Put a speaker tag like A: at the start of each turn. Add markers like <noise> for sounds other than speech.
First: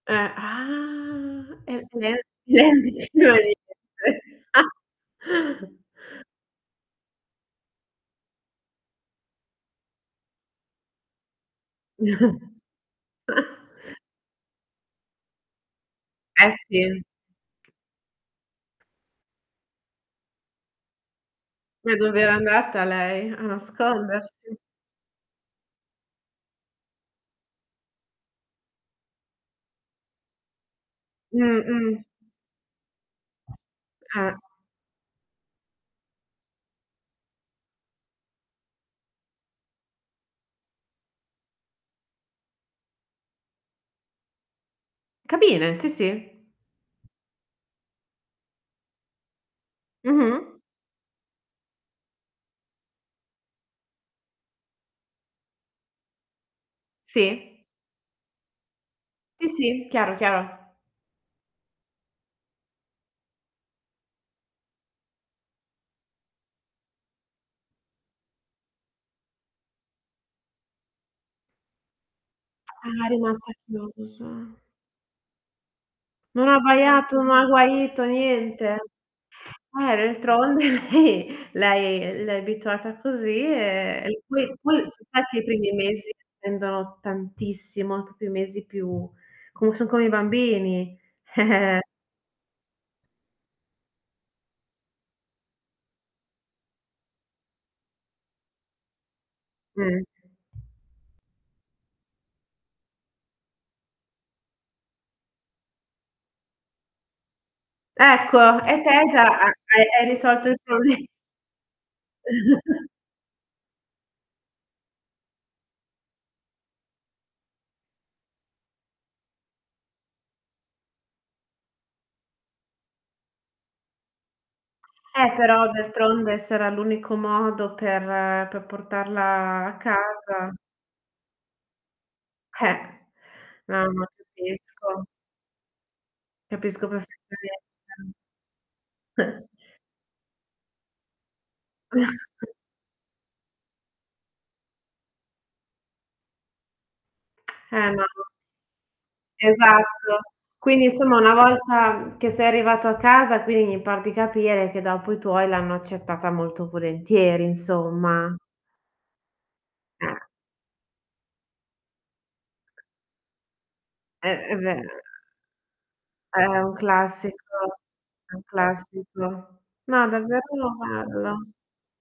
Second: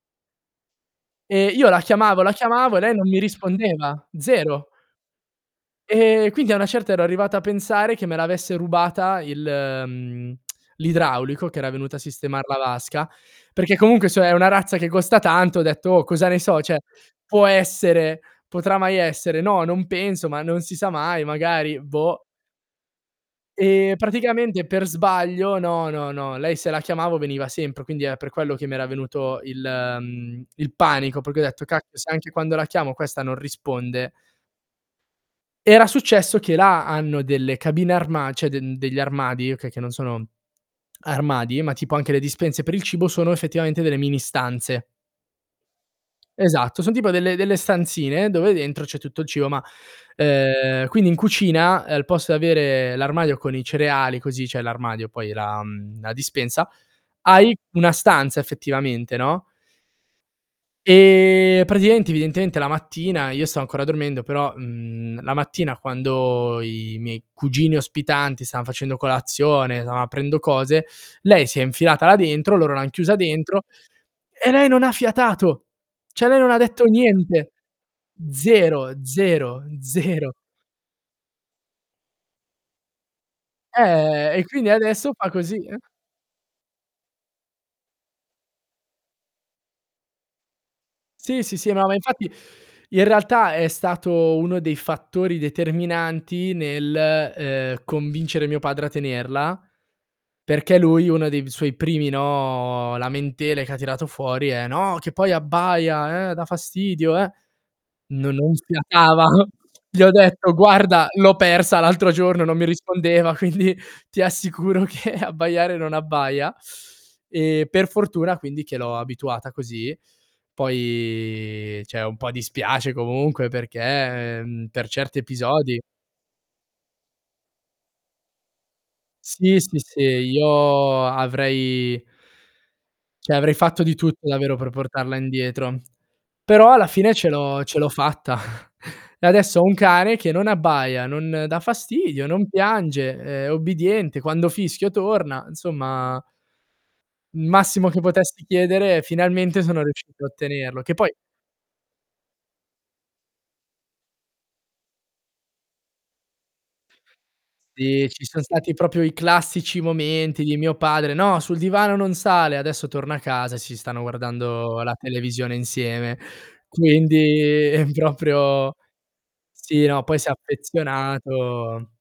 A: Eh, ah,
B: Ehm, io la chiamavo, la chiamavo e lei non mi rispondeva,
A: <unintelligible>
B: zero.
A: <chuckles>
B: Ehm, quindi a una certa ero arrivato a pensare che me l'avesse rubata il mhmm, <smacks lips> l'idraulico che era venuto a sistemar la vasca,
A: <chuckles>
B: perché comunque, cioè, è una razza che costa tanto, ho detto: "Oh cosa ne
A: Eh,
B: so" cioè,
A: sì.
B: può essere? Potrà mai essere? No, non penso ma non si sa mai, magari
A: Ma
B: boh.
A: dov'era andata lei, a
B: E
A: nascondersi?
B: praticamente per sbaglio no, no, no, lei se la chiamavo veniva sempre, quindi è per quello che mi era venuto il mhmm, il panico perché ho
A: Mh,
B: detto: "Cacchio
A: mh.
B: se anche quando la chiamo questa non risponde".
A: Eh.
B: Era successo che là hanno delle cabine armad cioè den degli armadi, okay, che non sono armadi, ma tipo anche le dispense per il cibo sono effettivamente delle mini stanze.
A: Cabine, sì, sì.
B: Esatto, son tipo delle delle stanzine dove dentro c'è tutto il cibo, ma,
A: Mh-mh.
B: ehm, quindi in cucina al posto di avere l'armadio con i cereali così cioè l'armadio poi, la mhmm, la dispensa, hai
A: Sì.
B: una stanza effettivamente, no?
A: Sì, sì, chiaro, chiaro.
B: E praticamente, evidentemente la mattina io stavo ancora dormendo, però, mhmm, la mattina quando i miei cugini ospitanti stan facendo colazione, stavan aprendo cose, lei si è infilata là dentro, loro l'han
A: Era
B: chiusa
A: rimasta
B: dentro e
A: chiusa.
B: lei non ha fiatato. Cioè, lei
A: Non ha
B: non detto
A: abbaiato, non ha
B: niente.
A: guaito, niente?
B: Zero, zero,
A: Eh,
B: zero.
A: d'altronde, hi lei, ehm, l'hai abituata così e e
B: Eh, e
A: poi
B: quindi
A: poi s
B: adesso fa
A: infatti i
B: così.
A: primi mesi tendono tantissimo, proprio i mesi più com son come i bambini. Eh,
B: Sì, sì, sì,
A: eh.
B: no, ma infatti in realtà è stato uno dei fattori determinanti nel, ehm, convincere mio padre a tenerla,
A: Mh.
B: perché lui uno dei suoi primi, no, lamentele che ha tirato fuori è: "No, che poi abbaia, eh, dà fastidio eh". No
A: Ecco,
B: non
A: e te già
B: fiatava.
A: ha
B: <chuckles>
A: hai
B: Gli
A: hai
B: ho
A: risolto
B: detto:
A: il proble
B: "Guarda, l'ho persa l'altro giorno, non mi
A: <chuckles>
B: rispondeva, quindi ti assicuro che abbaiare non abbaia"; e per fortuna quindi che l'ho abituata così. Poi cioè un po' dispiace comunque perché, mhmm, per certi
A: Eh, però
B: episodi
A: d'altronde se era l'unico modo per per
B: Sì,
A: portarla
B: sì,
A: a
B: sì,
A: casa.
B: io avrei
A: Eh!
B: <inhales> cioè avrei fatto
A: Eh,
B: di
A: ma
B: tutto davvero per
A: capisco.
B: portarla indietro. Però alla
A: Capisco
B: fine ce l'ho ce l'ho
A: perfettamente.
B: fatta. <chuckles> E
A: <chuckles>
B: adesso ho un cane che non abbaia, non dà fastidio, non
A: <chuckles>
B: piange, è ubbidiente, quando fischio torna, insomma il
A: <smacks lips>
B: massimo
A: Eh,
B: che
A: ma
B: potessi chiedere finalmente sono
A: Esatto.
B: riuscito a ottenerlo.
A: Quindi,
B: Che poi
A: insomma, una volta che sei arrivato a casa, quindi mi par di capire che dopo i tuoi l'hanno accettata molto volentieri
B: Sì, ci
A: insomma.
B: son stati proprio i classici
A: Eh.
B: momenti di mio padre: "No, sul divano non sale", adesso torna a casa e si stanno
A: Eh, è ve
B: guardando la televisione insieme.
A: È un
B: Quindi
A: classico,
B: è
A: è un
B: proprio
A: classico.
B: sì, no,
A: No
B: poi si è
A: davvero lo parlo.
B: affezionato.